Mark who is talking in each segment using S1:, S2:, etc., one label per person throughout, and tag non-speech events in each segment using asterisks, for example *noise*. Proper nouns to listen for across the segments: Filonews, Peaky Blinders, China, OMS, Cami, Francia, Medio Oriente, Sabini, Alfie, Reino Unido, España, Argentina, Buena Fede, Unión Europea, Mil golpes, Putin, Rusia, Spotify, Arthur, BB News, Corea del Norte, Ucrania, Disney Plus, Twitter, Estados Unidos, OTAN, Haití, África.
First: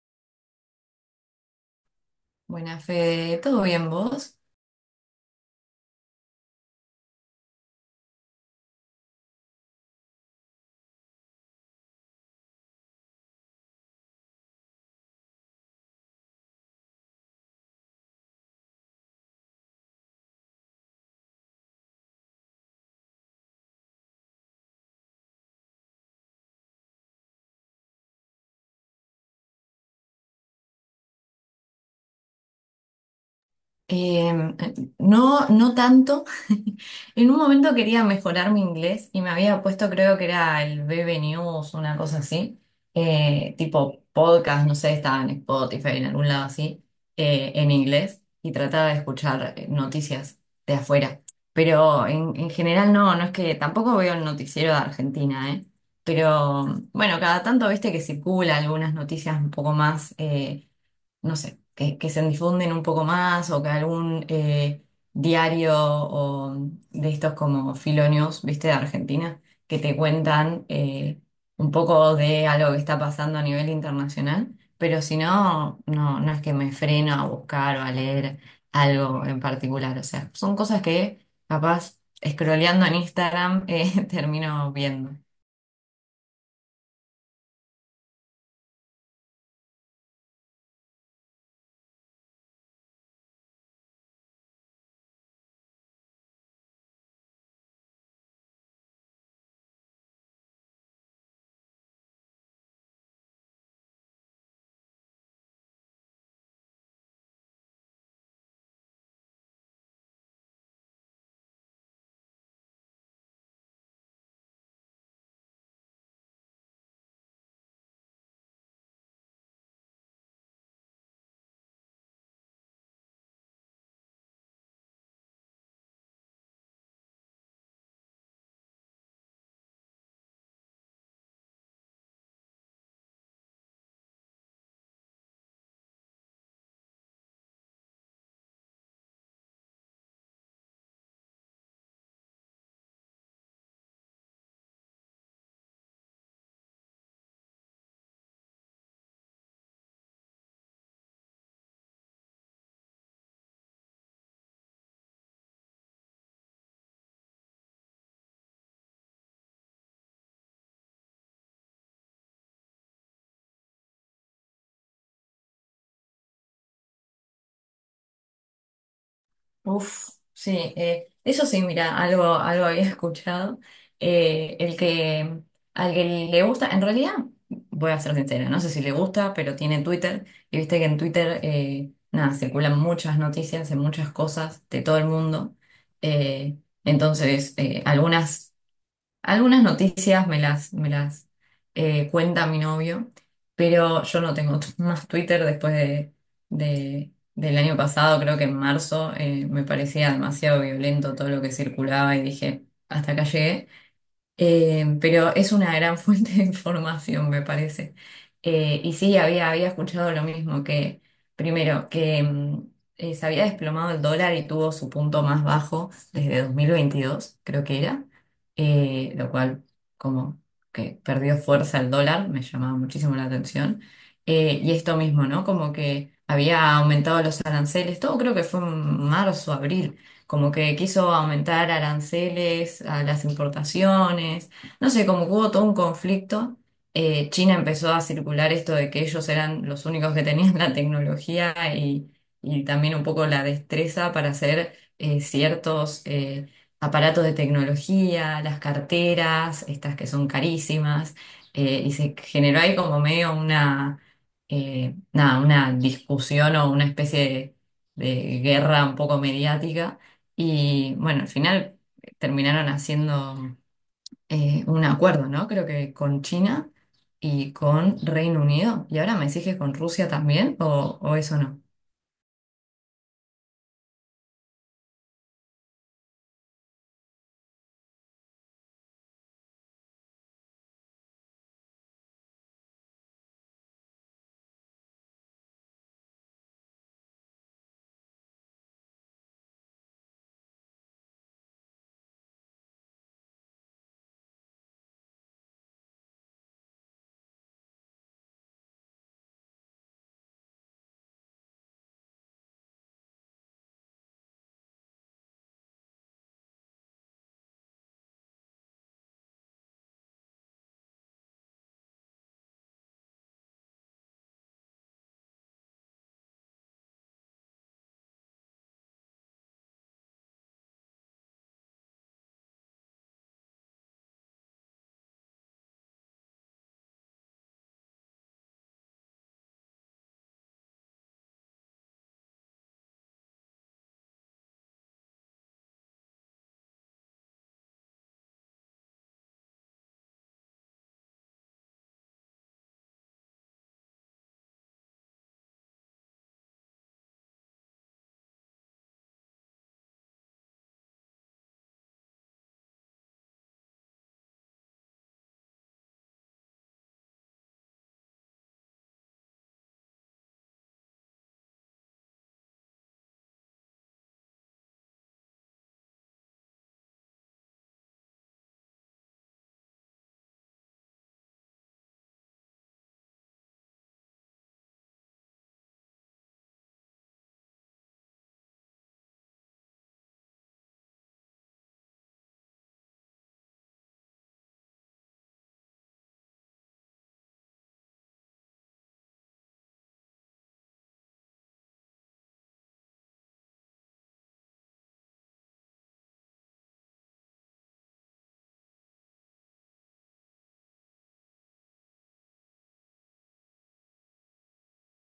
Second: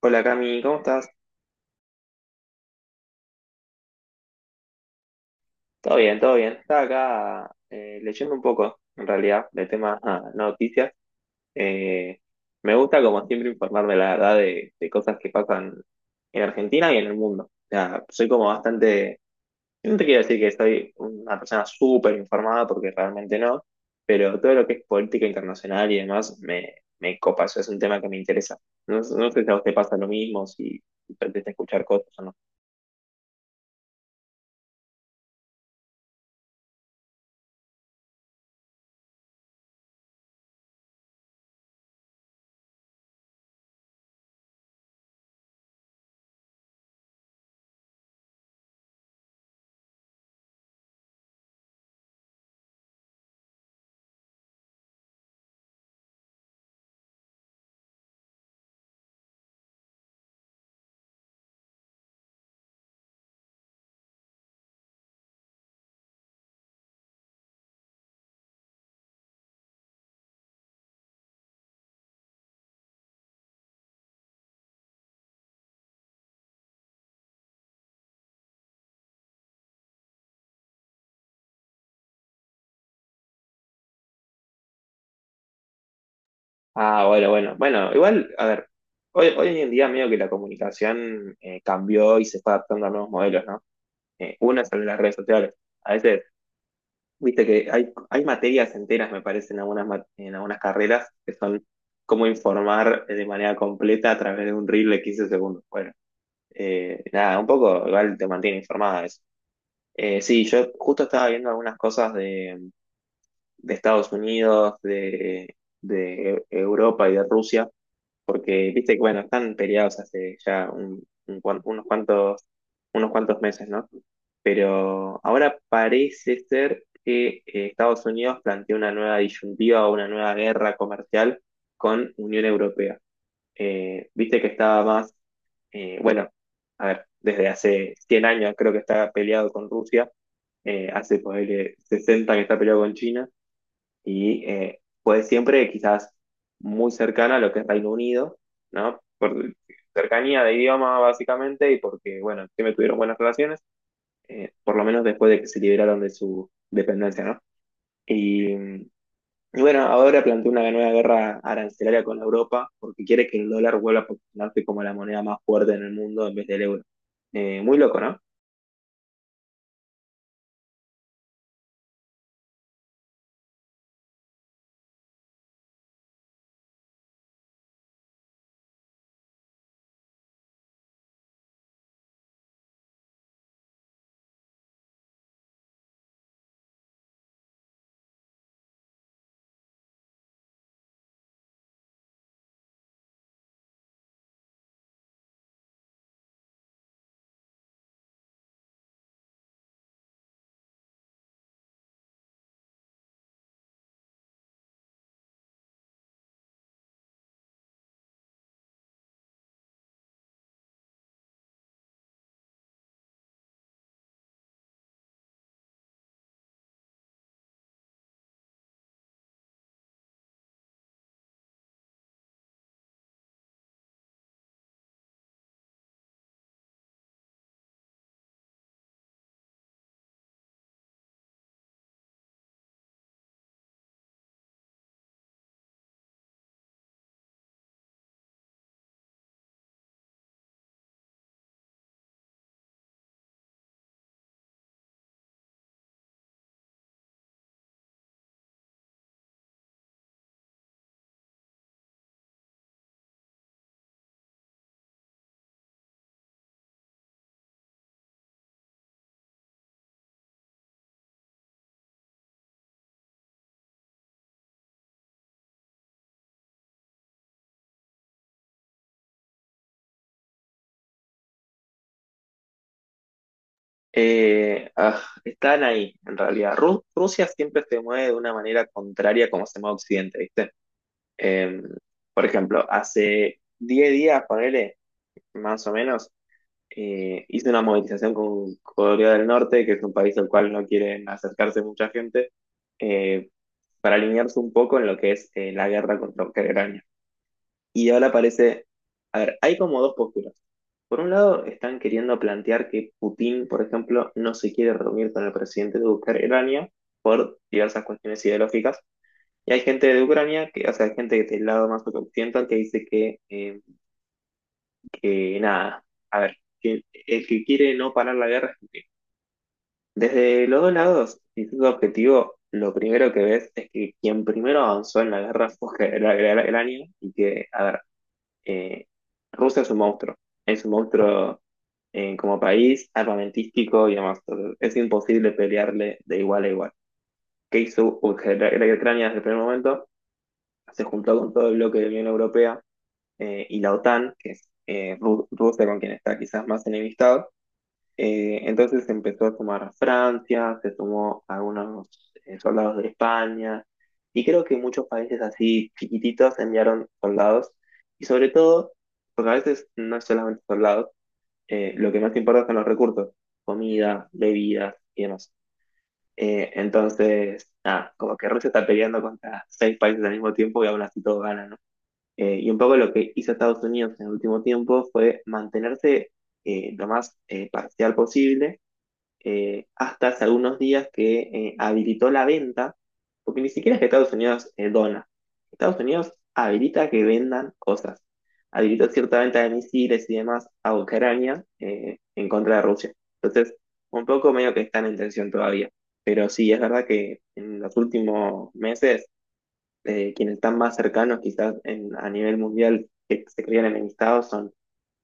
S1: Hola Cami, ¿cómo estás?
S2: Buena Fede, ¿todo bien vos?
S1: Todo bien, todo bien. Estaba acá leyendo un poco, en realidad, de temas noticias. Eh, me gusta, como siempre, informarme, la verdad, de cosas que pasan en Argentina y en el mundo. O sea, soy como bastante... No te quiero decir que soy una persona súper informada, porque realmente no, pero todo lo que es política internacional y demás me copa. Eso es un tema que me interesa. No, no sé si a usted pasa lo mismo, si pretende escuchar cosas o no.
S2: Em, Eh, no, no tanto. *laughs* En un momento quería mejorar mi inglés y me había puesto, creo que era el BB News, una cosa así, tipo podcast, no sé, estaba en Spotify, en algún lado así, en inglés y trataba de escuchar noticias de afuera. Pero en general no, no es que tampoco veo el noticiero de Argentina, ¿eh? Pero bueno, cada tanto viste que circula algunas noticias un poco más. No sé, que se difunden un poco más o que algún diario o de estos como Filonews, viste, de Argentina, que te cuentan un poco de algo que está pasando a nivel internacional, pero si no, no, no es que me freno a buscar o a leer algo en particular, o sea, son cosas que capaz scrolleando en Instagram, *laughs* termino viendo.
S1: Ah, bueno, bueno. Bueno, igual, a ver, hoy en día medio que la comunicación cambió y se fue adaptando a nuevos modelos, ¿no? Una es el de las redes sociales. A veces, viste que hay materias enteras, me parece, en algunas, en algunas carreras que son cómo informar de manera completa a través de un reel de 15 segundos. Bueno, nada, un poco igual te mantiene informada eso. Sí, yo justo estaba viendo algunas cosas de Estados Unidos, de Europa y de Rusia porque viste que bueno, están peleados hace ya unos unos cuantos meses, ¿no? Pero ahora parece ser que Estados Unidos plantea una nueva disyuntiva o una nueva guerra comercial con Unión Europea. Viste que estaba más, bueno, a ver, desde hace 100 años creo que está peleado con Rusia, hace pues, 60 que está peleado con China y fue siempre quizás muy cercana a lo que es Reino Unido, ¿no? Por cercanía de idioma básicamente y porque, bueno, siempre tuvieron buenas relaciones, por lo menos después de que se liberaron de su dependencia, ¿no? Y, mm, y bueno, ahora plantea una nueva guerra arancelaria con Europa porque quiere que el dólar vuelva a posicionarse como la moneda más fuerte en el mundo en vez del euro. Muy loco, ¿no?
S2: Uf, sí, eso sí, mira, algo había *laughs* escuchado. Eh, el que, Al que le gusta, en realidad, voy a ser sincera, no sé si le gusta, pero tiene Twitter, y viste que en Twitter, nada, circulan muchas noticias de muchas cosas de todo el mundo. Eh, entonces, algunas noticias me las cuenta mi novio, pero yo no tengo *laughs* más Twitter después del año pasado, creo que en marzo. Me parecía demasiado violento todo lo que circulaba y dije, hasta acá llegué. Pero es una gran *laughs* fuente de información, me parece. Y sí, había escuchado lo mismo, que primero, que se había desplomado el dólar y tuvo su punto más bajo desde 2022, creo que era, lo cual como que perdió fuerza el dólar, me llamaba muchísimo la atención. Y esto mismo, ¿no? Como que había aumentado los aranceles, todo creo que fue en marzo, abril, como que quiso aumentar aranceles a las importaciones, no sé, como que hubo todo un conflicto. China empezó a circular esto de que ellos eran los únicos que tenían la tecnología y también un poco la destreza para hacer ciertos aparatos de tecnología, las carteras, estas que son carísimas, y se generó ahí como medio una, nada, una discusión o una especie de guerra un poco mediática y bueno, al final terminaron haciendo un acuerdo, ¿no? Creo que con China y con Reino Unido. ¿Y ahora me decís que con Rusia también o eso no?
S1: Están ahí, en realidad. Rusia siempre se mueve de una manera contraria como se mueve Occidente, ¿viste? Eh, por ejemplo, hace 10 días, ponele, más o menos, hice una movilización con Corea del Norte, que es un país al cual no quieren acercarse mucha gente, eh, para alinearse un poco en lo que es la guerra contra Ucrania. Y ahora parece, a ver, hay como dos posturas. Por un lado, están queriendo plantear que Putin, por ejemplo, no se quiere reunir con el presidente de Ucrania por diversas cuestiones ideológicas. Y hay gente de Ucrania, que, o sea, hay gente del lado más occidental que dice que nada, a ver, que el que quiere no parar la guerra es Putin. Desde los dos lados, si es tu objetivo, lo primero que ves es que quien primero avanzó en la guerra fue *laughs* Ucrania y que, a ver, eh, Rusia es un monstruo como país, armamentístico y demás. Entonces, es imposible pelearle de igual a igual. ¿Qué hizo Ucrania desde el primer momento? Se juntó con todo el bloque de la Unión Europea y la OTAN, que es Rusia con quien está quizás más enemistado. Entonces empezó a sumar a Francia, se sumó a algunos soldados de España, y creo que muchos países así chiquititos enviaron soldados, y sobre todo, porque a veces no es solamente soldados, lo que más importa son los recursos, comida, bebidas y demás. Entonces, nada, como que Rusia está peleando contra 6 países al mismo tiempo y aún así todos ganan, y un poco lo que hizo Estados Unidos en el último tiempo fue mantenerse lo más parcial posible hasta hace algunos días que habilitó la venta, porque ni siquiera es que Estados Unidos dona. Estados Unidos habilita que vendan cosas. Habilitó cierta venta de misiles y demás a Ucrania en contra de Rusia. Entonces, un poco medio que están en tensión todavía. Pero sí, es verdad que en los últimos meses quienes están más cercanos quizás a nivel mundial que se crean enemistados son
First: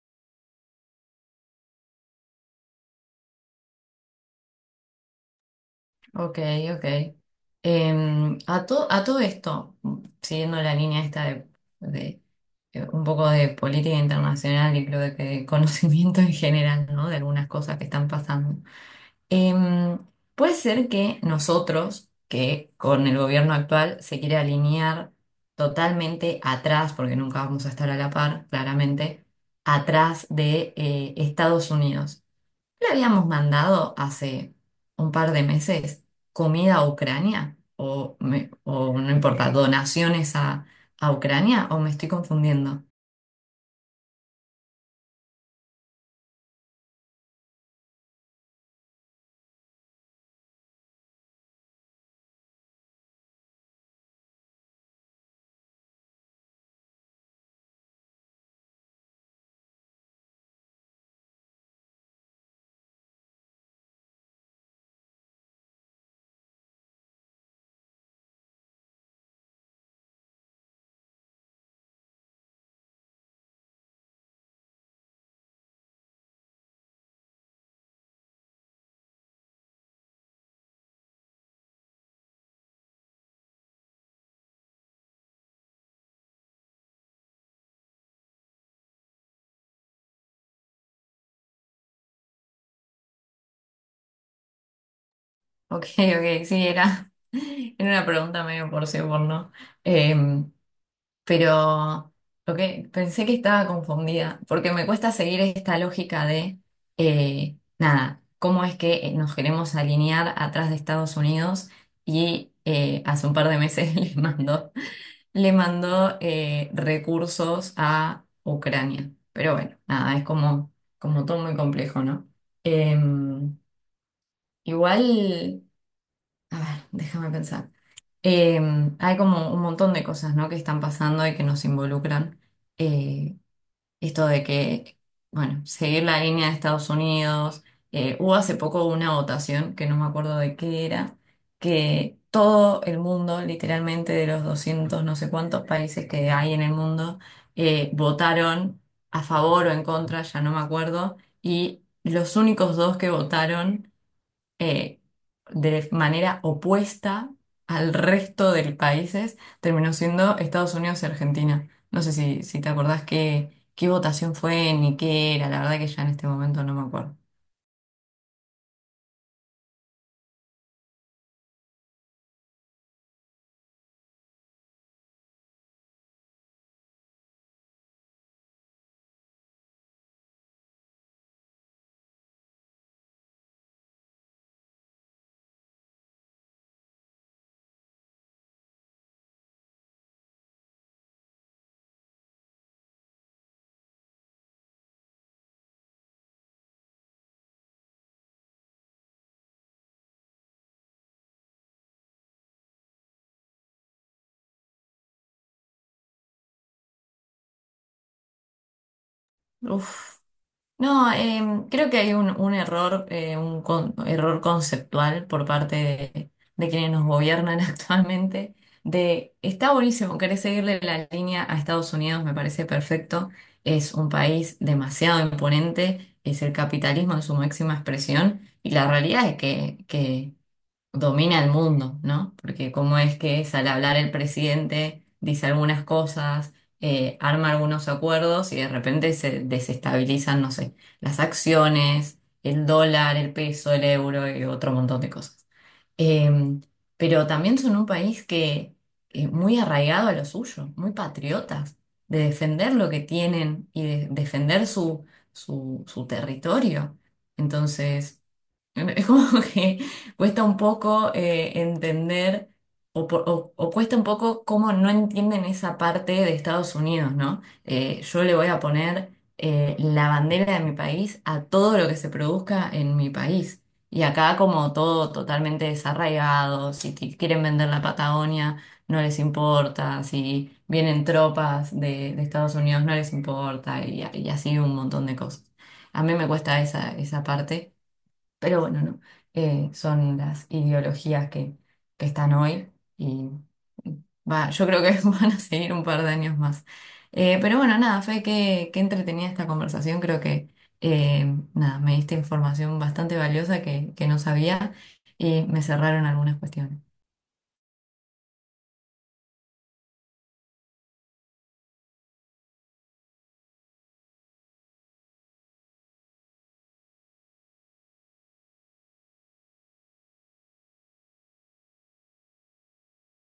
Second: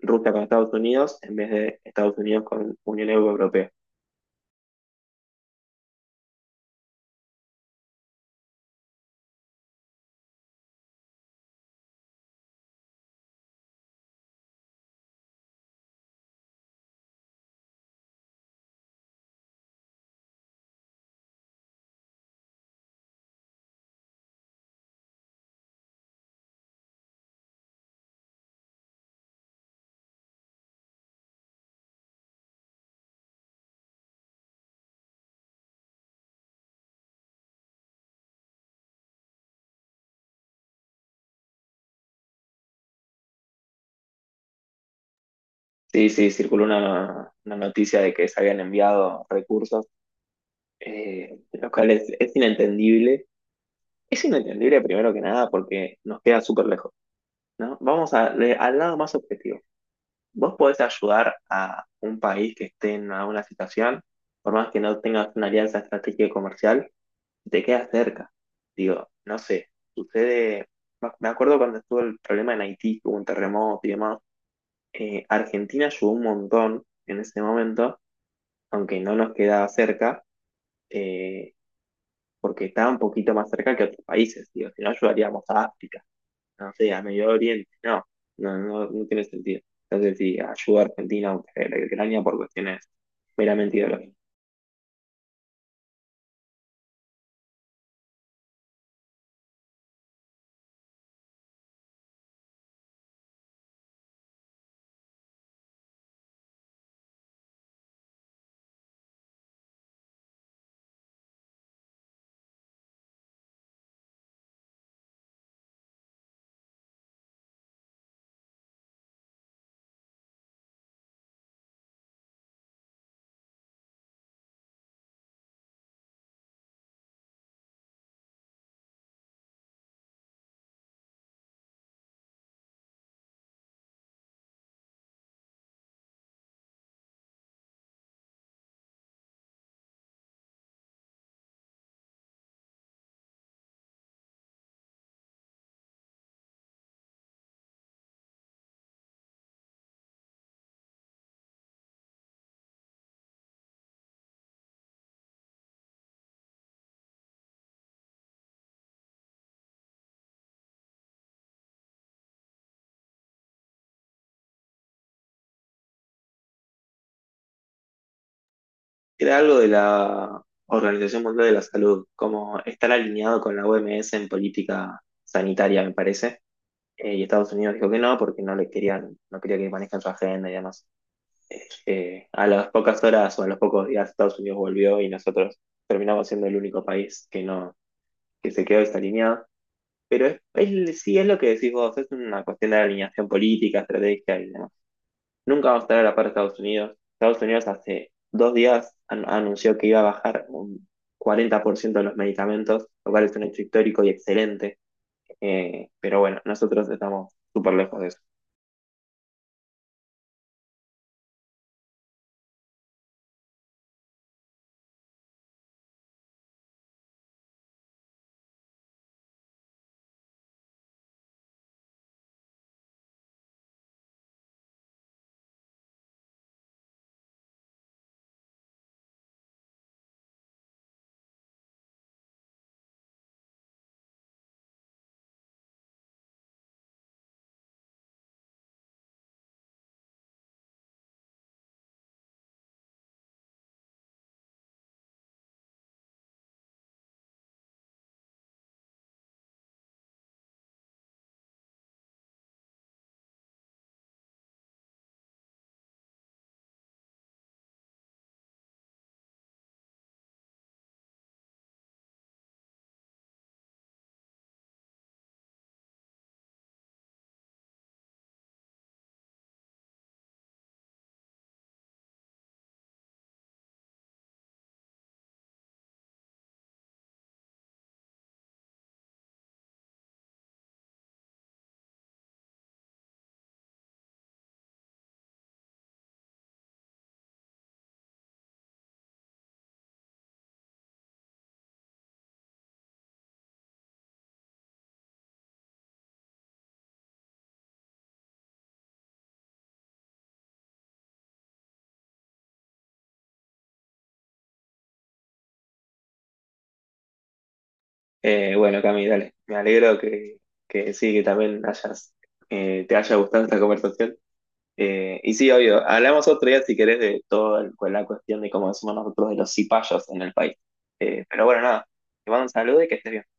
S1: Rusia con Estados Unidos en vez de Estados Unidos con Unión Europea.
S2: Ok, ok. A todo esto, siguiendo la línea esta de, un poco de política internacional y creo que de conocimiento en general, ¿no? De algunas cosas que están pasando. Em, Puede ser que nosotros, que con el gobierno actual se quiere alinear totalmente atrás, porque nunca vamos a estar a la par, claramente, atrás de, Estados Unidos. Le habíamos mandado hace un par de meses comida a Ucrania, o no importa, donaciones a Ucrania, o me estoy confundiendo.
S1: Sí, circuló una noticia de que se habían enviado recursos, lo cual es inentendible. Es inentendible primero que nada porque nos queda súper lejos, ¿no? Al lado más objetivo. Vos podés ayudar a un país que esté en una situación, por más que no tengas una alianza estratégica y comercial, y te queda cerca. Digo, no sé, sucede, me acuerdo cuando estuvo el problema en Haití, que hubo un terremoto y demás, Argentina ayudó un montón en ese momento, aunque no nos quedaba cerca, eh, porque estaba un poquito más cerca que otros países, digo, si no ayudaríamos a África, no sé, a Medio Oriente, no, no tiene sentido. Entonces, si ayuda a Argentina, aunque la Ucrania por cuestiones meramente ideológicas.
S2: Ok, ok, sí, era, *laughs* era una pregunta medio por sí o por no. Em, pero lo que pensé que estaba confundida, porque me cuesta seguir esta lógica de, nada, cómo es que nos queremos alinear atrás de Estados Unidos y, hace un par de meses *laughs* le mandó recursos a Ucrania. Pero bueno, nada, es como, como todo muy complejo, ¿no? Em, Igual, a ver, déjame pensar. Eh, Hay como un montón de cosas, ¿no? Que están pasando y que nos involucran. Eh, Esto de que, bueno, seguir la línea de Estados Unidos. Hubo hace poco una votación, que no me acuerdo de qué era, que todo el mundo, literalmente de los 200 no sé cuántos países que hay en el mundo, votaron a favor o en contra, ya no me acuerdo, y los únicos dos que votaron eh, de manera opuesta al resto de países, terminó siendo Estados Unidos y Argentina. No sé si, si te acordás qué, qué votación fue ni qué era, la verdad que ya en este momento no me acuerdo.
S1: Era algo de la Organización Mundial de la Salud, como estar alineado con la OMS en política sanitaria, me parece. Y Estados Unidos dijo que no, porque no le querían, no quería que manejen su agenda y demás. A las pocas horas o a los pocos días, Estados Unidos volvió y nosotros terminamos siendo el único país que no, que se quedó desalineado. Pero sí es lo que decís vos, es una cuestión de alineación política, estrategia y demás. Nunca vamos a estar a la par de Estados Unidos. Estados Unidos hace dos días anunció que iba a bajar un 40% de los medicamentos, lo cual es un hecho histórico y excelente. Pero bueno, nosotros estamos súper lejos de eso.
S2: Uf. No, creo que hay un error, error conceptual por parte de quienes nos gobiernan *laughs* actualmente. De está buenísimo, querés seguirle la línea a Estados Unidos, me parece perfecto, es un país demasiado imponente, es el capitalismo en su máxima expresión, y la realidad es que domina el mundo, ¿no? Porque cómo es que es al hablar el presidente, dice algunas cosas, arma algunos acuerdos y de repente se desestabilizan, no sé, las acciones, el dólar, el peso, el euro y otro montón de cosas. Eh, pero también son un país que es muy arraigado a lo suyo, muy patriotas, de defender lo que tienen y de defender su, su, su territorio. Entonces... *laughs* Es como que cuesta un poco, entender o, o cuesta un poco cómo no entienden esa parte de Estados Unidos, ¿no? Yo le voy a poner, la bandera de mi país a todo lo que se produzca en mi país. Y acá como todo totalmente desarraigado, si quieren vender la Patagonia, no les importa, si vienen tropas de Estados Unidos, no les importa, y así un montón de cosas. A mí me cuesta esa, esa parte. Pero bueno, no. Son las ideologías que están hoy y va, yo creo que *laughs* van a seguir un par de años más. Pero bueno, nada, Fe, qué entretenida esta conversación. Creo que, nada, me diste información bastante valiosa que no sabía y me cerraron algunas cuestiones.
S1: Bueno, Cami, dale. Me alegro que sí, que también te haya gustado esta conversación. Y sí, obvio, hablamos otro día si querés de toda la cuestión de cómo decimos nosotros de los cipayos en el país. Pero bueno, nada, te mando un saludo y que estés bien.